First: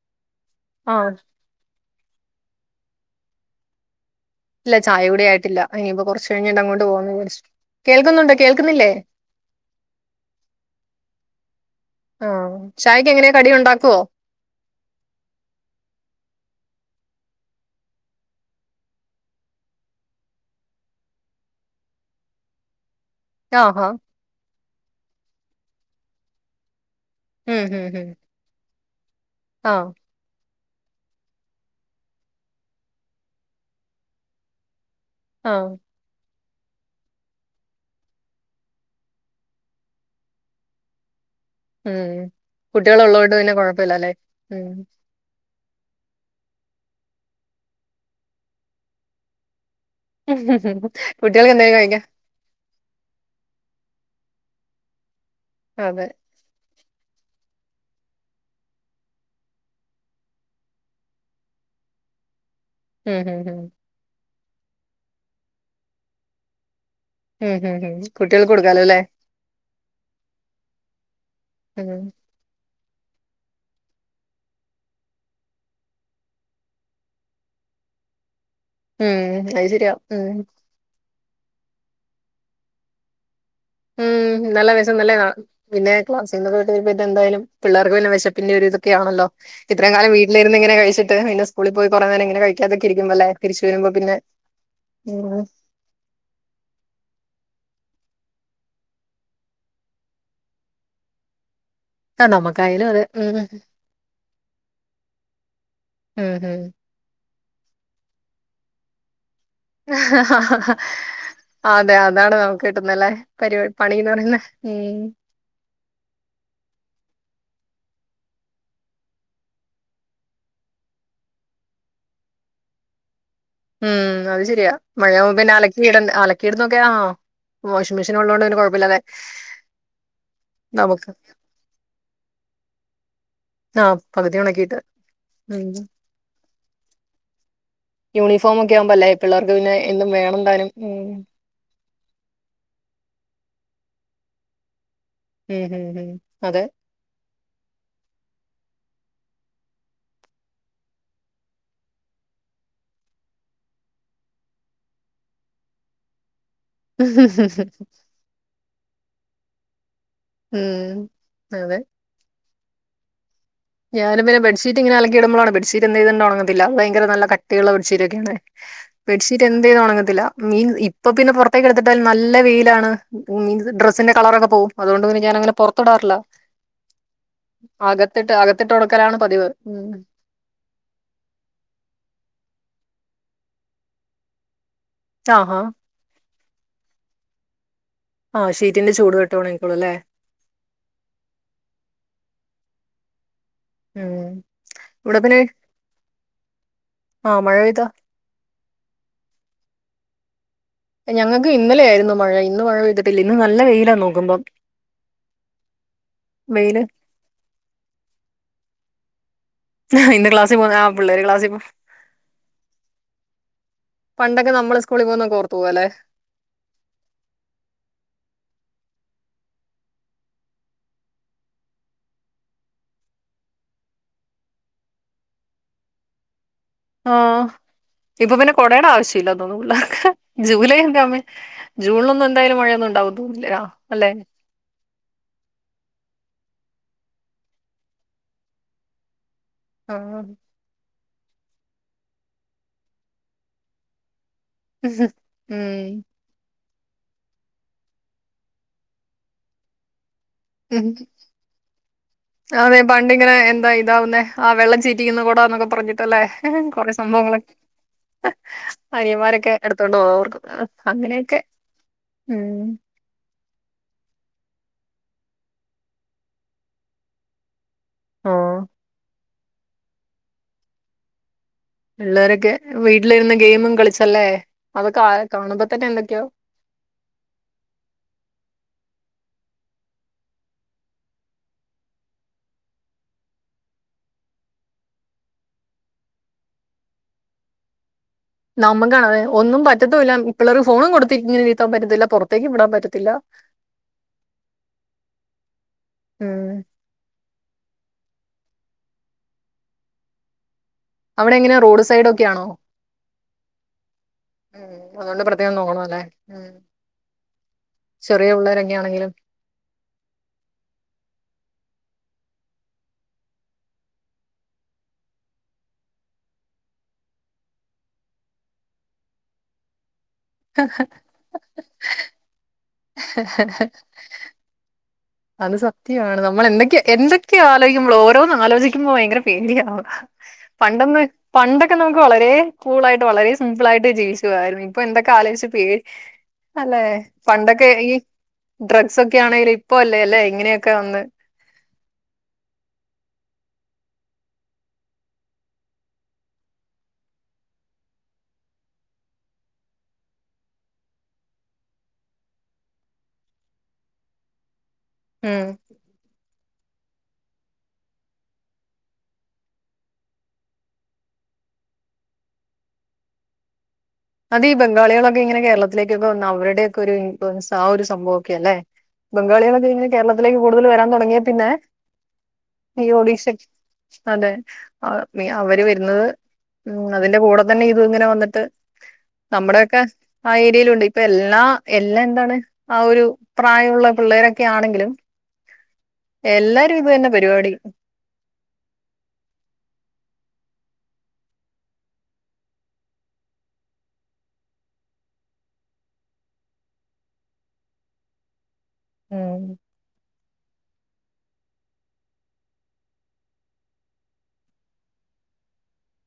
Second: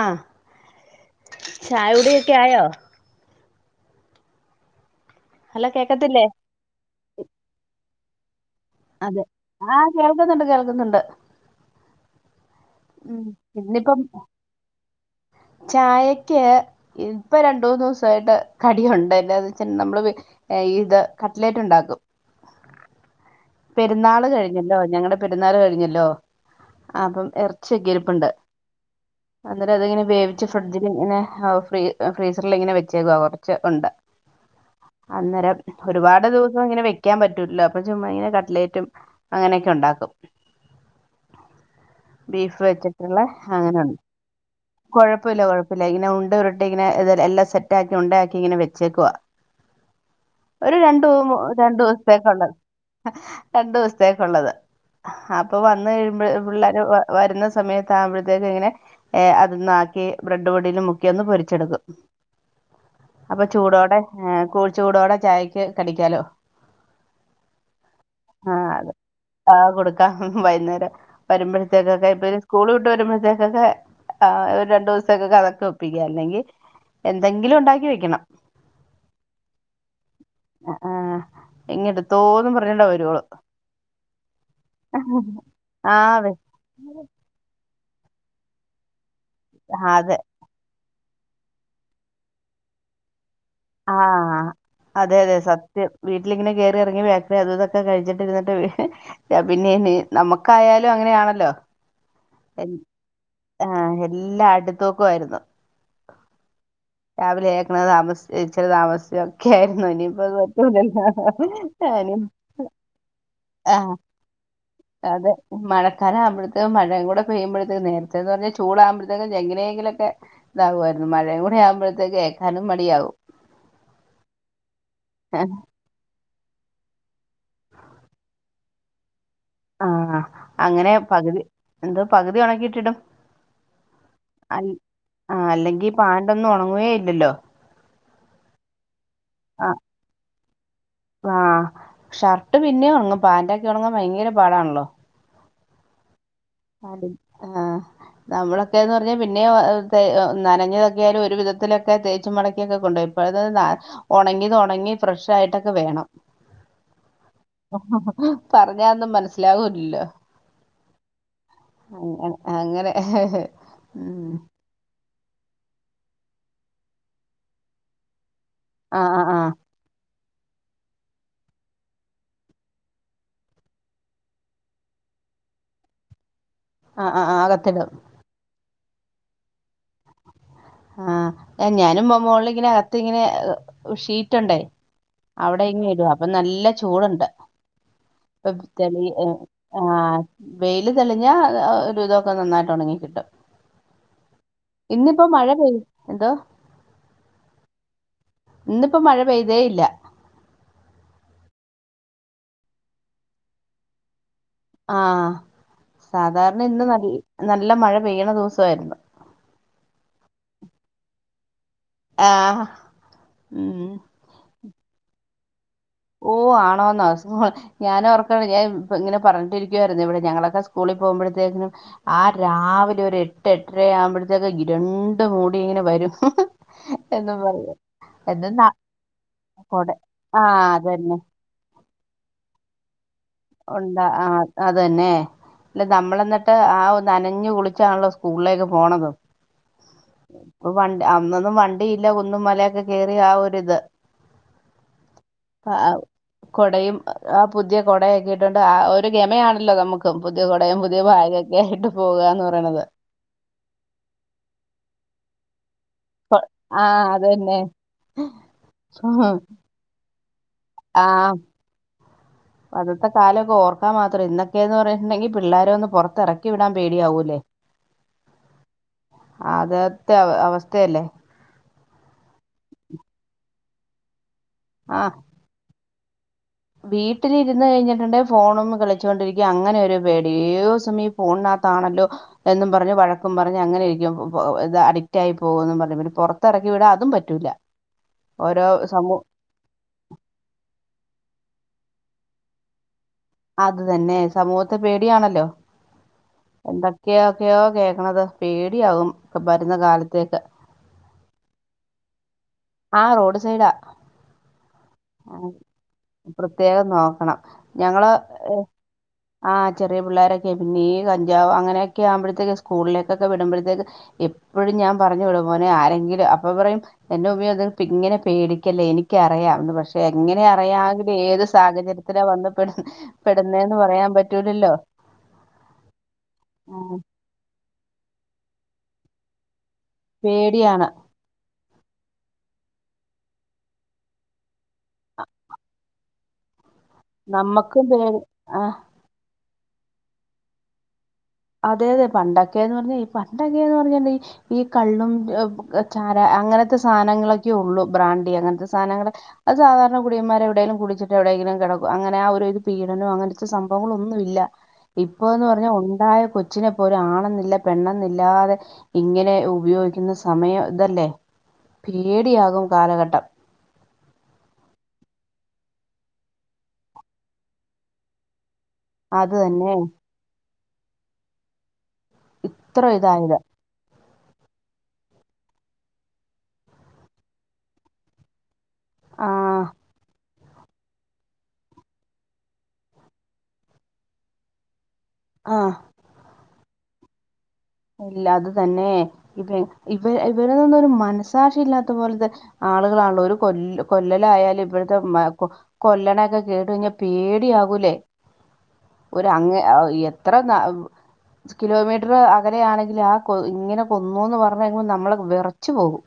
ആഹ് ആഹ് ചായകുടിയൊക്കെ ആയോ? ഇല്ല ചായ കൂടി ആയിട്ടില്ല. ഹലോ അയിനിയിപ്പൊ കേക്കത്തില്ലേ കൊറച്ച് കഴിഞ്ഞിട്ട് അങ്ങോട്ട പോവന്ന് വിചാരിച്ച്. കേൾക്കുന്നുണ്ടോ? കേൾക്കുന്നില്ലേ അതെ ആഹ് കേൾക്കുന്നുണ്ട്, കേൾക്കുന്നുണ്ട് ചായ്ക്ക് ഉം എങ്ങനെയ കടി ഉണ്ടാക്കുവോ ഇന്നിപ്പം [unintelligible] ചായക്ക് ഇപ്പൊ രണ്ട് മൂന്നുസായിട്ട് കടിയുണ്ട് ന്ന വെച്ചൽ നമ്മള് ഇത് കട്ട്ലേറ്റ് ഉണ്ടാക്കും. [unintelligible] ആഹാ പെരുന്നാള് കഴിഞ്ഞല്ലോ. ഞങ്ങടെ പെരുന്നാള് കഴിഞ്ഞല്ലോ അപ്പം ഉം ഇറച്ചി ഉം ഉം ക്കെരിപ്പുണ്ട്. അന്നേരം ആഹ് അതങ്ങനെ വേവിച്ച ഫ്രി ഡ്ജിൽ ഇങ്ങനെ ഫ്രീസറിൽ ഇങ്ങനെ വെച്ചേക്കുവ കുറച്ച്ണ്ട്. അന്നേരം ആഹ് ഒരുപാട് ദിവസം ഇങ്ങനെ വെക്കാൻ പറ്റൂലോ അപ്പൊ ചുമ്മാ ഇങ്ങനെ ക കട്ട്ലറ്റും അങ്ങനെയൊക്കെ ഉണ്ടാക്കും. ഉം ബീഫ് കുട്ടികൾ വെച്ചിട്ടുള്ള ഉള്ളതുകൊണ്ട് പിന്നെ അങ്ങനെയണ്ട് കുഴപ്പമില്ലല്ലേ ഉം കൊഴപ്പില്ല കൊഴപ്പ. [unintelligible] ഇങ്ങനെ ഉണ്ട ഉരട്ടി ഇങ്ങനെ ഇത് എല്ലാം സെറ്റാക്കി ഉണ്ടാക്കി ഇങ്ങനെ വെച്ചേക്കുവാ ഒരു രണ്ടു മൂ കുട്ടികൾക്ക് എന്തേലും രണ്ടു കഴിക്കാം ദിവസത്തേക്കുള്ളത്. രണ്ടു ദിവസത്തേക്കുള്ളത്. അപ്പൊ വന്ന് അതെ കഴിയുമ്പോ പിള്ളേർ വരുന്ന സമയത്ത ആകുമ്പോഴത്തേക്ക ഇങ്ങനെ ഏ അന്നാക്കി ബ്രെഡ് പൊടിൽ മുക്കിയൊന്ന് പൊരിച്ചെടുക്കും. ഉം ഉം അപ്പൊ ഉം ചൂടോടെ ചൂടോടെ ചായക്ക് കടിക്കാലോ. ഹം ഹം ആഹ അതെ ആഹ കൊടുക്കാം വൈകുന്നേരം ഉം വരുമ്പോഴത്തേക്കൊക്കെ ഇതൊരു സ്കൂൾ. വരുമ്പ തേ കൊകെ. ആ ഒരു രണ്ടു ദിവസത്തേ കൊക്കെ [unintelligible] അല്ലെങ്കിൽ എന്തെങ്കിലും ഉണ്ടാക്കി വെക്കണം. ഉം അയ് ശര്യാ ഉം എങ്ങെടുത്തോന്നും പറഞ്ഞണ്ടാ വരുവ ഉം നല്ല വെശനല്ലെ പിന്നെ ആഹ് വെ ക്ലാസ് [unintelligible] എന്തായാലും. പിള്ളേർക്ക് പിന്നെ വിശപ്പിന്റെ ഒരു ഇതൊക്കെയണലോ ആ, ഇത്രം കാലം അതെ വീട്ടിലിരുന്ന് ഇങ്ങനെ കഴിച്ചിട്ട്. ട്ട് പിന്നെ സ്കൂളിൽ പോയി കൊറേ നേരങ്ങനെ കഴിക്കാതൊക്കിരിക്കുമ്പല്ലേ? ആഹ് അതെ അതെ സത്യം വീട്ടിലിങ്ങനെ കയറി ഇറങ്ങി ബേക്കറി അതുതൊക്കെ കഴിച്ചിട്ട്. [unintelligible] പിന്നെ നമ്മുക്കായാലും അങ്ങനെയാണല്ലോ? ആ എ നമുക്കായാലും അതെ ഉം ആഹ എല്ലാ അടുത്തോക്കും ആയിരുന്നു. ഹം ഹം രാവിലെ ഏക്കണ താമസി ച്ചിത്തിരി താമസിച്ച്. ഒക്കെ ആയിരുന്നു ഇനിയിപ്പത് അതെ പറ്റൂലല്ലോ? അതാണ് നമുക്ക് കിട്ടുന്നല്ലേ പരിപാടി ആ പണിന്ന് പറയുന്നെ ഉം അതേ മഴക്കാലം ആവുമ്പഴത്തെ മഴയും കൂടെ പെയ്യുമ്പോഴ നേരത്തെന്ന് പറഞ്ഞാൽ ചൂടാകുമ്പോഴത്തേക്കും എങ്ങനെങ്കിലും ഒക്കെ ഇതാവുമായിരുന്നു മഴയും കൂടി ആ കുമ്പോഴത്തേക്ക് ഏക്കാനും. മടിയാവും. ഉം അത് ശരിയാ മഴാവുമ്പോ പിന്നെ അലക്കി ഇടണ്ടേ അല കീട് നോക്കേ [unintelligible] വാഷിംഗ് മെഷീൻ ഉള്ളോണ്ട് പിന്നെ കൊഴപ്പില്ലല്ലെ? ആ അങ്ങനെ പകുതി എന്താ പകുതി ഉണക്കിയിട്ടിട്ടും. ആ പകുതി അല്ല ഉണക്കിയിട്ട് ആ ഉം അല്ലെങ്കി പാന്റെ ന്നും ഉണങ്ങുവേ ഇല്ലല്ലോ? യൂണിഫോമൊക്കെയാവുബല്ലേ? പിള്ളേർക്ക് പിന്നെ ആഹ് എന്നും വേണന്താനും ഉം പാന്റൊ ക്കെ ഉണങ്ങാൻ ഭയങ്കര പാടാണല്ലോ? ഹു ഹു ആ ടീം ആ നമ്മളൊക്കെന്ന് പറഞ്ഞാ പിന്നെ തേ നനഞ്ഞതൊക്കെയാലും ഒരു വിധത്തിലൊക്കെ തേച്ചുമടക്കിയൊക്കെ കൊണ്ടോ ഇപ്പൊ [unintelligible] ഉണങ്ങിത് ഉണങ്ങി ഫ്രഷ് ആയിട്ടൊക്കെ വേണം. ഹിഹി പറഞ്ഞാന്നും മനസ്സിലാവൂല്ലല്ലോ. മ് അങ്ങ അങ്ങനെ ഞാന് ഉം പിന്നെ ബെ ഡ്ഷീറ്റ് ഇങ്ങെനെ അലക്കിടുമ്പോഴാണ് ബെഡ് ഷീറ്റ് എന്ത് ചെയ്താലും ഉണങ്ങത്തില്ല ഭയങ്കര നല്ല കട്ടിയുള്ള ബെ ഡ്ഷീറ്റ് ഒക്കെയാണ്. ആഹ് ആഹ് ബെഡ്ഷീറ്റ് ആഹ് എന്ത് ചെയ്ത ഒണങ്ങത്തില്ല. മീൻ ഇപ്പൊ പിന്നെ പുറത്തേക്ക് എടുത്തിട്ടാൽ നല്ല വെയിലാണ് മീൻസ് ഡ്രസ്സിന്റെ കളറൊക്കെ പോവും അതുകൊണ്ട് പിന്നെ ഞാൻ അങ്ങനെ പുറത്തിടാറില്ല. ആ ആ അകത്തിടും. ത്തിട്ട് ഒണക്കലാണ് പതിവ്. ആ ഞാനും മോള്ല്ങ്ങനെ അകത്ത് ങ്ങനെ ഉ ഷീറ്റുണ്ടേ ആഹാ അവിടെ ഇങ്ങനെ ഇടുവാ അപ്പൊ നല്ല ചൂടുണ്ട്. ആ ഇപ്പ ഷീറ്റിന്റെ തെളി ചൂട് തട്ടി ഉണങ്ങിക്കോളും ആ അല്ലേ വെയില് തെളിഞ്ഞ ഒരു വിതൊക്കെ നന്നായിട്ട് ഉണങ്ങി. ഉം ഇവിടെ ഇന്നിപ്പോ പിന്നെ മഴ പെയ് എന്തോ ആ മഴ പെയ്താ. ഇന്നിപ്പോ മഴ പെയ്തേ ഇല്ല. ഞങ്ങൾക്ക് ഇന്നലെയായിരുന്നു മഴ ഇന്ന് മഴ പെയ്തിട്ടില്ല ഇന്ന് നല്ല വെയിലാ നോക്കുമ്പം. ആ സാധാരണ വെയില് ഇന്ന് നല്ല മഴ പെയ്യ്ണ ദിവസമായിരുന്നു. ഇന്ന് ക്ലാസി പോവുന്ന ആ പിള്ളേര് ക്ലാസിൽ പോ ആ ഉം പണ്ടൊക്കെ നമ്മള് സ്കൂളിൽ പോവുന്നൊക്കെ ഓർത്ത് ഓ ആണോന്നോ സ്കൂൾ ഞാൻ ഓർക്കണ് ഞാൻ ഇങ്ങനെ പറഞ്ഞിട്ടിരിക്കുവായിരുന്നു ഇവിടെ ഞങ്ങളൊക്കെ സ്കൂളിൽ പോവുമ്പഴത്തേക്കിനും ആഹ് രാവിലെ ഒര് എട്ട് എട്ടര ആവുമ്പത്തേക്ക് ഇരിണ്ടു മൂടി ഇങ്ങനെ വരും വരും ആഹ് ഇപ്പൊ പിന്നെ കൊടേടാ ആവശ്യയില്ല തോന്നുന്നു കൊട പിള്ളാർക്ക് ആ ജൂലൈ അതന്നെ ന്റെമ്മേ ജൂൺലൊന്നും എന്തായാലും മഴയൊന്നും ഉണ്ടാവും തോന്നുന്നില്ല ഒണ്ട അല്ലെ ആഹ് അതന്നെ അല്ല നമ്മള് എന്നിട്ട് ട്ട് ആവു നനഞ്ഞു കുളിച്ചാണല്ലോ സ്കൂളിലേക്ക് പോണത് ആഹ് വണ് അന്നൊന്നും വണ്ടി ഇല്ല കുന്നും മലയൊക്കെ കേറി ആ ഒരു ഇത് ഉം കൊടയും ആ പുതിയ കൊടയെക്കെ ഇട്ടോണ്ട് ആ ഒരു ഗമയാണല്ലോ നമുക്ക് പുതിയ കൊടയും ഉം പുതിയ ബാഗൊക്കെ ആയിട്ട് പോകാന്ന് അതെ പറയണത് പണ്ടിങ്ങനെ എന്താ ഇതാവുന്നെ ആ വെള്ളം ചീറ്റി [unintelligible] ഇന്ന് കൂടാനകം പറഞ്ഞിട്ടല്ലേ ആ കൊറെ സംഭവങ്ങള് അതന്നെ അനിയന്മാരൊക്കെ എടുത്തോണ്ട് പോകർക്കും ആ അങ്ങനെയൊക്കെ ഉം അന്നത്തെ കാലമൊക്കെ ഓർക്കാൻ മാത്രം ഇന്ന് ക്കേന്ന് പറഞ്ഞിട്ടുണ്ടെങ്കിൽ പിള്ളാര ഒന്ന് പുറത്തിറക്കി വിടാൻ പേടിയാവൂല്ലേ ആഹ് അതെത്തെ അവസ്ഥയല്ലേ പിള്ളേരൊക്കെ വീട്ടിലിരുന്ന് ഗെയിമും കളിച്ചല്ലേ അതൊക്കെ ആ ആക കാണുമ്പോ തന്നെ എന്തൊക്കെയോ വീട്ടിലിരുന്ന് കഴിഞ്ഞിട്ടുണ്ടേ ഫോണും കളിച്ചൊണ്ടിരിക്കും അങ്ങനെ ഒരു പേടി ഏതു സമയം ഫോണാത്ത ക്കത്താണല്ലോ എന്നും പറഞ്ഞ് വയക്കും പറഞ്ഞ് അങ്ങനെ ഇരിക്കും ത് അഡിക്റ്റായി പോവുന്നും പറഞ്ഞ് പിന്നെ പൊറത്ത എറക്കിവിടാൻ അതും പറ്റൂല്ല നമുക്കാണതെ ഒന്നും പറ്റത്തൂല്ല പിള്ളേർക്ക് ഫോണും കൊടുത്തി ഇങ്ങനെ വീത്താൻ പറ്റത്തില്ല പൊറത്തേക്ക് വിടാൻ പറ്റത്തില്ല അത് തന്നെ സമൂഹത്തെ പേടിയാണല്ലോ ഉം എന്തൊക്കെയോക്കെയോ കേ ക്കണത് പേടിയാകും ഇപ്പ വരുന്ന കാലത്തേക്ക് അവിടെ എങ്ങനെ റോഡ് സൈഡ് ഒക്കെ ആണോ ആഹ് റോഡ് സൈഡാ ഉം അതുകൊണ്ട് ആഹ് പ്രത്യേകം നോക്കണം അല്ലേ ഉം പ്രത്യേകം നോക്കണം ഞങ്ങള് ചെറിയ ഏ പിള്ളേരൊക്കെ ആണെങ്കിലും ആഹ് ചെറിയ പിള്ളോരൊക്കെ പിന്നീ കഞ്ചാവ് അങ്ങനെയൊക്കെ ഒക്കെ ആവുമ്പോഴത്തേക്ക് സ്കൂളിലേക്കൊക്കെ വിടുമ്പഴത്തേക്ക് എപ്പോഴും ഞാൻ പറഞ്ഞു വിടും മോനെ ആരെങ്കിലും അപ്പ പറയും എന്റെ ഉമ്മിയോ ഇത് പ്പിങ്ങനെ പേടിക്കല്ലേ എനിക്കറിയാം പക്ഷെ പക്ഷെ എങ്ങനെ അറിയാവില്ലെ ഏത് സാഹചര്യത്തിലാ വന്ന് പെട് പെടുന്നേന്ന് പറയാൻ പറ്റൂലല്ലോ അത് സത്യമാണ് നമ്മൾ ആ, എന്തൊക്കെയോ എന്തൊക്കെയോ ആലോയിക്കുമ്പളോ ഓരോന്ന് ആലോജിക്കുമ്പോ ഭയങ്കര പേടിയാണ് പേടിയാണ് പണ്ടൊന്ന് പണ്ടൊക്കെ നമുക്ക് വളരെ കൂളായിട്ട് വളരെ സിമ്പിളായിട്ട് ജീവിച്ചു പോവാരുന്നു ഇപ്പൊ എന്തൊക്ക ആലോചിച്ച് പേ അല്ലെ പണ്ടൊക്കെ നമ്മക്കും ഈ പേടി ആ ഡ്രഗ്സൊക്കെ ആണേല് ഇപ്പോ അല്ലേ അല്ലേ ഇങ്ങനെയൊക്കെ വന്ന് അതെ അതെ പണ്ടൊക്കെന്ന് പറഞ്ഞാ ഈ പണ്ട് എങ്ങനെന്ന് പറഞ്ഞാല് ഈ കള്ളും ചാരാ അങ്ങന അങ്ങനത്തെ സാധനങ്ങളൊക്കെ ഒള്ളു ബ്രാണ്ടി അങ്ങനത്തെ സാധനങ്ങള് അത് സാധാരണ കുടിയന്മാര് എവിടെങ്കിലും കുടിച്ചിട്ട് എവിടെങ്കിലും കയെ ടകു അങ്ങനെ ആ ഒരുത് പീഡനോ അങ്ങനത്തെ സംഭവങ്ങളൊന്നും ഇല്ല ഉം ഇപ്പൊന്ന് പറഞ്ഞാൽ ഒണ്ടായ കൊച്ചിനെ പോലും ആണെന്നില്ല പെണ്ണെന്നില്ലാതെ ഇങ്ങനെ ഉപയോഗിക്കുന്ന സമയം ഇതല്ലേ പേടിയാകും കാലഘട്ടം അത് ഈ ബംഗാളികളൊക്കെ ഇങ്ങനെ കേരളത്തിലേക്കൊക്കെ വന്ന അവരുടെയൊക്കെ ഇൻ ഫുവൻസ് ആ ഒരു സംഭവം ഒക്കെ അല്ലെ അത് ബംഗാളികളൊക്കെ തന്നെ ഇങ്ങനെ കേരളത്തിലേക്ക് കൂടുതൽ വരാൻ തുടങ്ങിയാ പിന്നെ ഇത്ര ഈ ഒഡിഷ ഇതായത് ച്ച് അതെ അവര് വര്ന്നത് ഉം അതിന്റെ കൂടെ തന്നെ ഇത് ഇങ്ങനെ വന്നിട്ട് ആഹ് നമ്മുടെക്കെ ആ ഏരിയേലുണ്ട് ഇപ്പൊ എല്ലാ എല്ലാ എന്താണ് ആ ഒരു പ്രായമുള്ള പിള്ളേരൊക്കെ ആണെങ്കിലും ആഹ് എല്ലാരു ഇതന്നെ പരുവാടി ഇല്ല അത് തന്നേ. ഇവ ഇവരൊന്നും ഒരു മനസ്സാക്ഷി ഇല്ലാത്ത പോലത്തെ ആളുകളാണല്ലോ ഒരു കൊ കൊല്ലലായാലും ഇവിട്ത്തെ കൊല്ല്ണൊക്കെ കേട്ട് കഴിഞ്ഞ പേടിയാവൂലെ ഒര് ഉം അങ്ങ് എത്ര ന്ന കിലോമീറ്റ്റ് അകലെയാണെങ്കില് ആ കൊ ഇങ്ങനെ കൊന്നൂന്ന് പറഞ്ഞ നമ്മള് വെറച്ചു പോകും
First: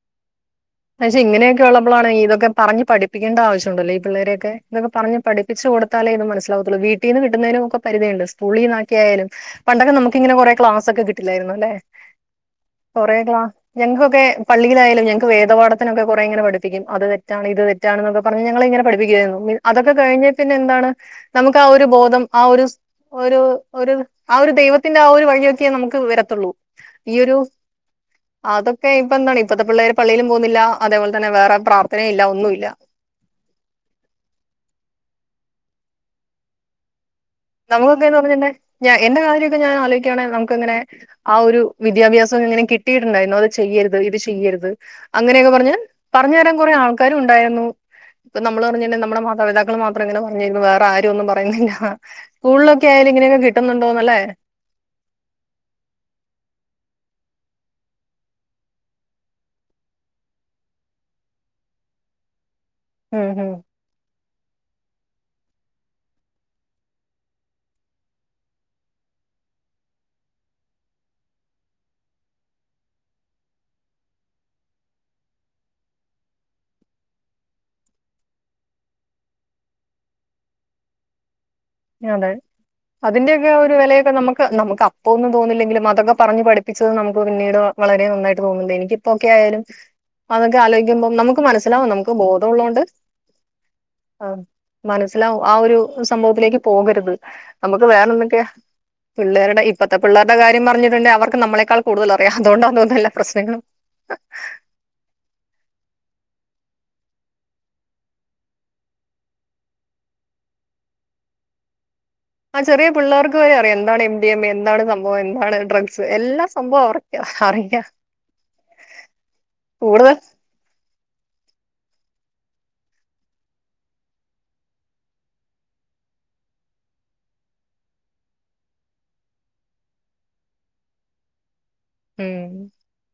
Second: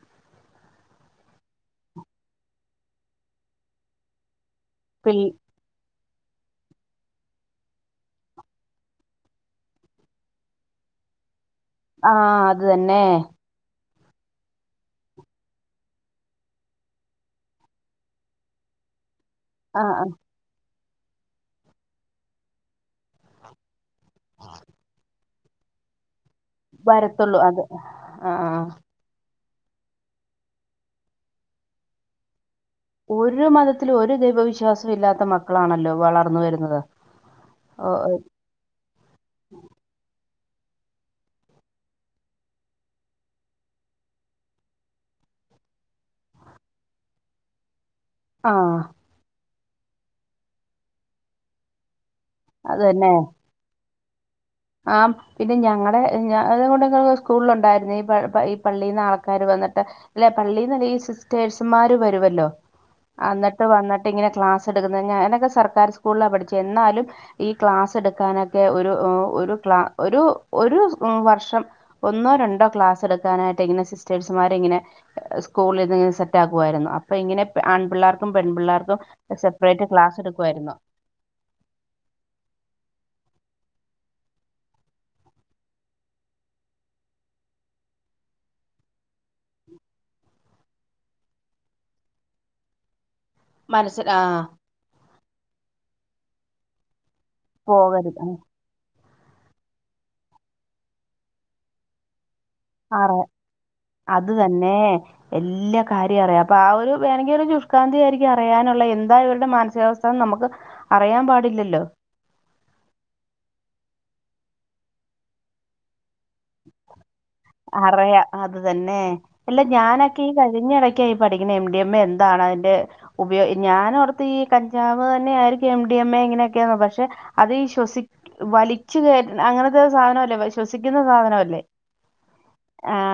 പക്ഷെ ഇങ്ങനെയൊക്കെ ഉള്ളപ്പോളാണ് ഇതൊക്കെ പറഞ്ഞ് പഠിപ്പിക്കേണ്ട ആവശ്യണ്ടല്ലെ ഈ പിള്ളേരെയൊക്കെ ഇതൊക്കെ പറഞ്ഞ് പിൽ പഠപ്പിച്ച് കൊടുത്താലെ ഇത് മനസിലാവത്തൊള്ളൂ വീട്ടീന്ന് കിട്ടുന്നതിനും ഒക്ക പരിതിയുണ്ട് സ്കൂളിന്നാക്ക്യയാലും പണ്ടൊക്കെ നമുക്കിങ്ങനെ കൊറെ ക്ലാസ്സൊക്കെ കിട്ടില്ലായിരുന്നൊ ആ അത് തന്നേ ഞങ്ങ്കൊക്കെ പള്ളിയിലായാലും ഞങ്ങക്ക് വേ ദ പഠാത്തിനൊക്കെ കൊറേ ഇങ്ങനെ പഠിപ്പിക്കും. അത് തെറ്റാണ് ഇത് തെറ്റാണ് ന്നൊക്കെ പറഞ്ഞ് ഞങ്ങളെ ഇങ്ങനെ പഠപ്പിക്കുവായിരുന്നു അതൊക്കെ ആഹ് കഴിഞ്ഞ് പിന്നെന്താണ് നമുക്ക് ആ ഒര് ബോധം ആ ഒര് സ് ഒര് ഒര് ആ ഒര് ദൈവത്തിന്റെ ആ ഒര് വഴിയൊക്കെ നമുക്ക് വരത്തൊള്ളു ഈ ഒരൂ വരത്തുള്ളൂ അത് ആഹ് അതൊക്കെ ഇപ്പെന്താണ് ഇപ്പത്തെ പിള്ളേര് പള്ളീലും പോവുന്നില്ല അതേപോലതന്നെ വേറെ പ്രാർത്ഥനയില്ല ഒന്നുല്ല ഒരു മതത്തിലും ഒര് ദൈവവിശ്വാസല്ലാത്ത മക്കളാണല്ലൊ വളർന്ന് വരുന്നത് നമുകൊക്കേന്ന് പറഞ്ഞെന്നെ ഞാ എന്റെ കാര്യൊക്കെ ഞാൻ ആലോയ്ക്കാണെന്ന ക്കങ്ങനെ ആ ഒരു വിദ്യാഭ്യാസം ങ്ങനെ കിട്ടിട്ട്ണ്ടായിരുന്നു. അത് ചെയ്യരുത്ത് ഇത് ചെയ്യരുത് അങ്ങനെ പറഞ്ഞ് പറഞ്ഞതരാൻ കൊറേ ആൾക്കാരുണ്ടായിരുന്നു. പ്പൊ നമ്മള് ആഹ് പറഞിലെ നമ്മളെ മാതാപിതാക്കള് മാത്രംങ്ങനെ പറഞ്ഞിര്ന്നു വേറെ ആരും ഒന്നും പറയുന്നില്ല. സ്കൂളിലൊക്കെയാലും ഇങ്ങനെയൊക്കെ കിട്ട്ന്നുണ്ടോന്നല്ലെ. ആഹ് പിന്നെ ഞങ്ങടെ ഞ അത്കൊണ്ടങ്ങൾടെ സ്കൂളിലുണ്ടായിരുന്ന ഈ ഈ പള്ളീന്ന് ആൾക്കാര് പറ ന്ന്ട്ട് ഇല്ല പള്ളീന്നല്ല ഈ സിസ്റ്റേഴ്സുമാര് വരുവല്ലൊ. ഉം അന്ന്ട്ട് ഉം വന്ന്ട്ട്ങ്ങനെ ക്ലാസ്. ന്നട്ടങ്ങ ഞാനൊക്കെ സർക്കാർ സ്കൂളിലാ പഠിച്ചെ എന്നാലും, ഈ ക്ലാസ്സ്ട്‌ക്കാനൊക്കെ ഒരു ഓഹ് ഒര്. രു ക്ലാ ഒരൂ ഒരു വർഷം ഒന്നോ രണ്ടൊ ക്ലാസ് എട്ക്കാനായിട്ട് ഇങ്ങനെ സിസ്റ്റേഴ്സുമാ ട്ടിങ്ങനെ സ്കൂളിന്ന്ങ്ങനെ സെറ്റാക്കുവായിരുന്നു. അപ്പ ഇങ്ങനെ ആൺ പിള്ളാർക്കും പെൺ പിള്ളാർക്കും സപ്പ്റേറ്റ് ക്ലാസ്ടുക്കുവായിരുന്നു. അതെ. അതിന്റെയൊക്കെ ആഒരു വെലയൊക്കെ നമ്മക്ക് നമ്മക്ക് അപ്പൊന്നും തോന്നില്ലെങ്കിലും അതൊക്കെ പറഞു പഠിപ്പിച്ചത് നമ്മുക്ക് പിന്നീട്. വളരെ നന്നായിട്ട് പോക്ന്ന്ണ്ട് എനിക്കിപ്പൊ ഓക്കെ ആയാലും. അതൊക്കെ ആലോയ്ക്കുമ്പൊ നമുക്ക് മനസ്സിലാവും നമുക്ക് ബോധോള്ളോണ്ട്. മനസ്സ്ല് ആഹ്. അല ആഹ് ഒര് സംഭവത്തിലേക്ക് പോകര്ത്. നമുക്ക് പോകരുത് വേറെന്തൊക്കെ? പിള്ളേര്ടെ ഇപ്പത്തെ പിള്ളേര്ടെ കാര്യം പറഞ്ഞിട്ട്ണ്ടെ അവർക്ക് നമ്മളെക്കാൾ കൂട്തല പേ അതോണ്ടതോന്ന് എല്ലാ ആ പ്രശ്നങ്ങളു. കാര്യറിയാ അപ്പ ആഹ് ഒരു വേണങ്കി ഒര് ശുഷ്കാന്തിയായിക്ക്യ അറിയാനുള്ള എന്താ ഇവര്ടെ മാനസികാവസ്ഥ നമക്ക്, അറിയൻ പാടില്ലല്ലൊ. ആഹ് ചെറിയ പിള്ളേർക്ക് വരെ അറിയാം. എന്താണ് എം ഡി എം എ എന്താണ് സംഭവം എന്താണ് ഡ്രഗ്സ്. എല്ലാ സംഭവം അവർക്ക് അറിയാം അറയാ അത് തന്നെ, അല്ല കൂടുതൽ ഞാനൊക്കെ ഈ കഴിഞ്ഞ വെ കെ ഈപഠിക്ണ എം ഡി എമ്മെ എന്താണ് അതിന്റെ ഉപയോ ഞാനോർത്ത് ഈ കഞ്ചാവ് ന്നെ ആയിരിക്കും എം ഡി എം എ ഇങ്ങനെയൊക്കെന്ന് പക്ഷെ അത് ശ്വസി വലിച്ച് കേറ്റ അങ്ങനത്തെ സാധനല്ലെ ശ്വസിക്ക്ന്ന സാധന ഉം.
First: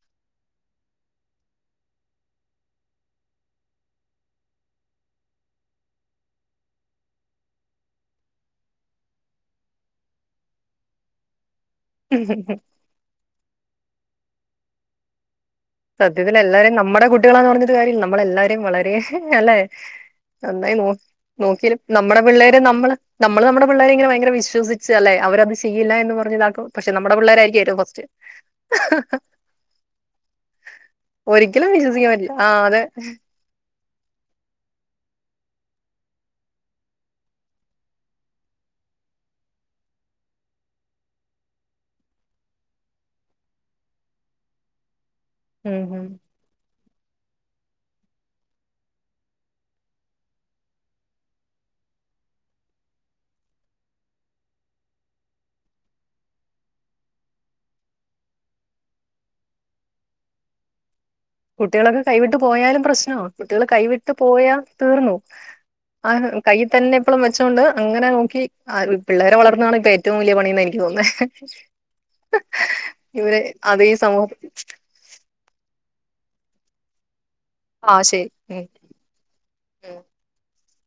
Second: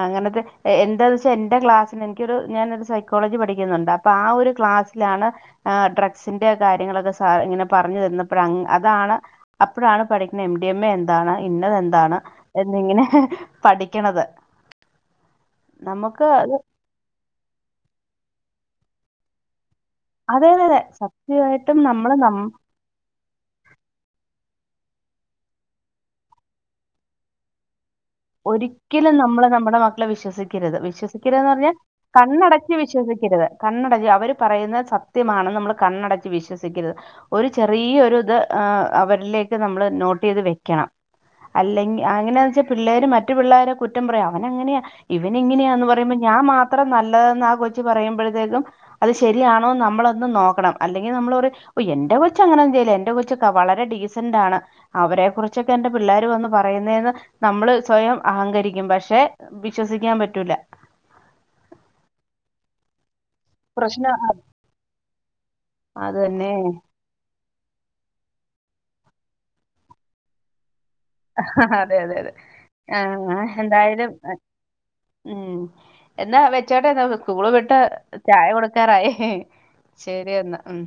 അങ്ങനത്തെ എ എന്താന്നെച്ചാ എന്റെ ക്ലാസ്സിന് എനിക്കൊരു ഞാനൊരു സൈക്കോളജി പഠിക്കുന്നുണ്ട് അപ്പൊ ആ ഒരു ക്ലാസ്സിലാണ്. ആഹ് ഡ്രഗ്സിന്റെ കാര്യങ്ങളൊക്കെ സാ ഇങ്ങനെ പറഞ്ഞ് തന്നപ്പഴ അതാണ് അപ്പോഴാണ് പഠിക്കണ- എംഡിഎമ്മെ എന്താണ? ഇന്നതെന്താണ് എന്നിങ്ങനെ പഠിക്ക്ണത്. സത്യത്തില എല്ലാരിം നമ്മടെ കുട്ടികളാന്ന് ഓർത്ട്ട് കാര്യല്ല നമ്മളെല്ലാവരിം വളരെ അല്ലെ? അതെ അതെ അതെ സ. നോക്കിലും നമ്മുടെ പിള്ളേരെ നമ്മള് നമ്മള് നമ്മുടെ പിള്ളേരെങ്ങനെ ഭയങ്കര വിശ്വസി ച് അല്ലെ അവരത് ചെയ്യില്ല എന്ന് പറഞ്ഞതാക്കും. പക്ഷെ നമ്മടെ പിള്ളേരായിരിക്കും ഏറ്റവും ഫസ്റ്റ്. ഒരിക്കലും നമ്മള് നമ്മുടെ മക്കളെ വിശ്വസിക് രുത് വിശ്വസിക്കരുത് ന്ന് ഒരിക്കലും പറഞ്ഞാൽ വിശ്വസിക്കാൻ പറ്റില്ല ആ കണ്ണടച്ച് അതെ വിശ്വസിക്കരുത്. കണ്ണടച് അവര് പറയുന്നത് സത്യമാണ്ന്ന് നമ്മൾ കണ്ണടച്ച് വിശ്വസിക്കരുത്. ഒരു ചെറിയൊ ഒരു ഇത്- ഉഹ് അവരിലേക്ക് നമ്മള് നോട്ട് ചെയ്ത് വെക്കണം. അല്ലെങ്ക അങ്ങനെയ വച്ചാ പിള്ളേര് മറ്റു പിള്ളേരെ കുറ്റം പറയും, അവനങ്ങനെയ ഉം ഇവാനിങ്ങനെയാന്ന് ഉം പറുമ്പോ ഞാ മാ അത്ര നല്ലതെന്ന ആ കൊച് പറയുമ്പോഴത്തേക്കും അത് ശരിയാണോ നമ്മളൊന്ന് നോക്കണം, അല്ലെങ്കി നമ്മളൊരു. ഓ എന്റെ കൊച് അങ്ങനൊന്നു ചെയ്യില്ല, എന്റെ കൊച് ക വളരെ ഡീസന്റ് ആണ് അവരെ കുറിച്ചൊക്കെ എന്റെ പിള്ളേർ വന്ന് പറയ പറയുന്നെന്ന് നമ്മള് സ്വയം അഹങ്കരിക്കും പക്ഷെ വിശ്വസിക്കാൻ പറ്റൂല. കുട്ടികളൊക്കെ കൈവിട്ട് പോയാലും പ്രശ്നാ കുട്ടികൾ കൈവിട്ട് പ്രശ്നം അത് പോയാ തീർന്നു. ആ കയ്യിൽ തന്നെ ഇപ്പളും വെ ചോണ്ട് അങ്ങനെ നോക്കി ആ പിള്ളേരെ വളർന്നാണ് പ്പ ഏറ്റവും വലിയ പണിന്ന എനി യോന്നെ അതെ അതെ അതെ ഇവര് ആഹ് അതെ എന്തായാലും സമൂഹം. ഉം. എന്നാ വെച്ചോട്ടെന്ന സ്കൂള് വിട്ട് ആ ശരി ചായ കൊടുക്കാറായി. ഉം ശരി എന്നാ. ഉം.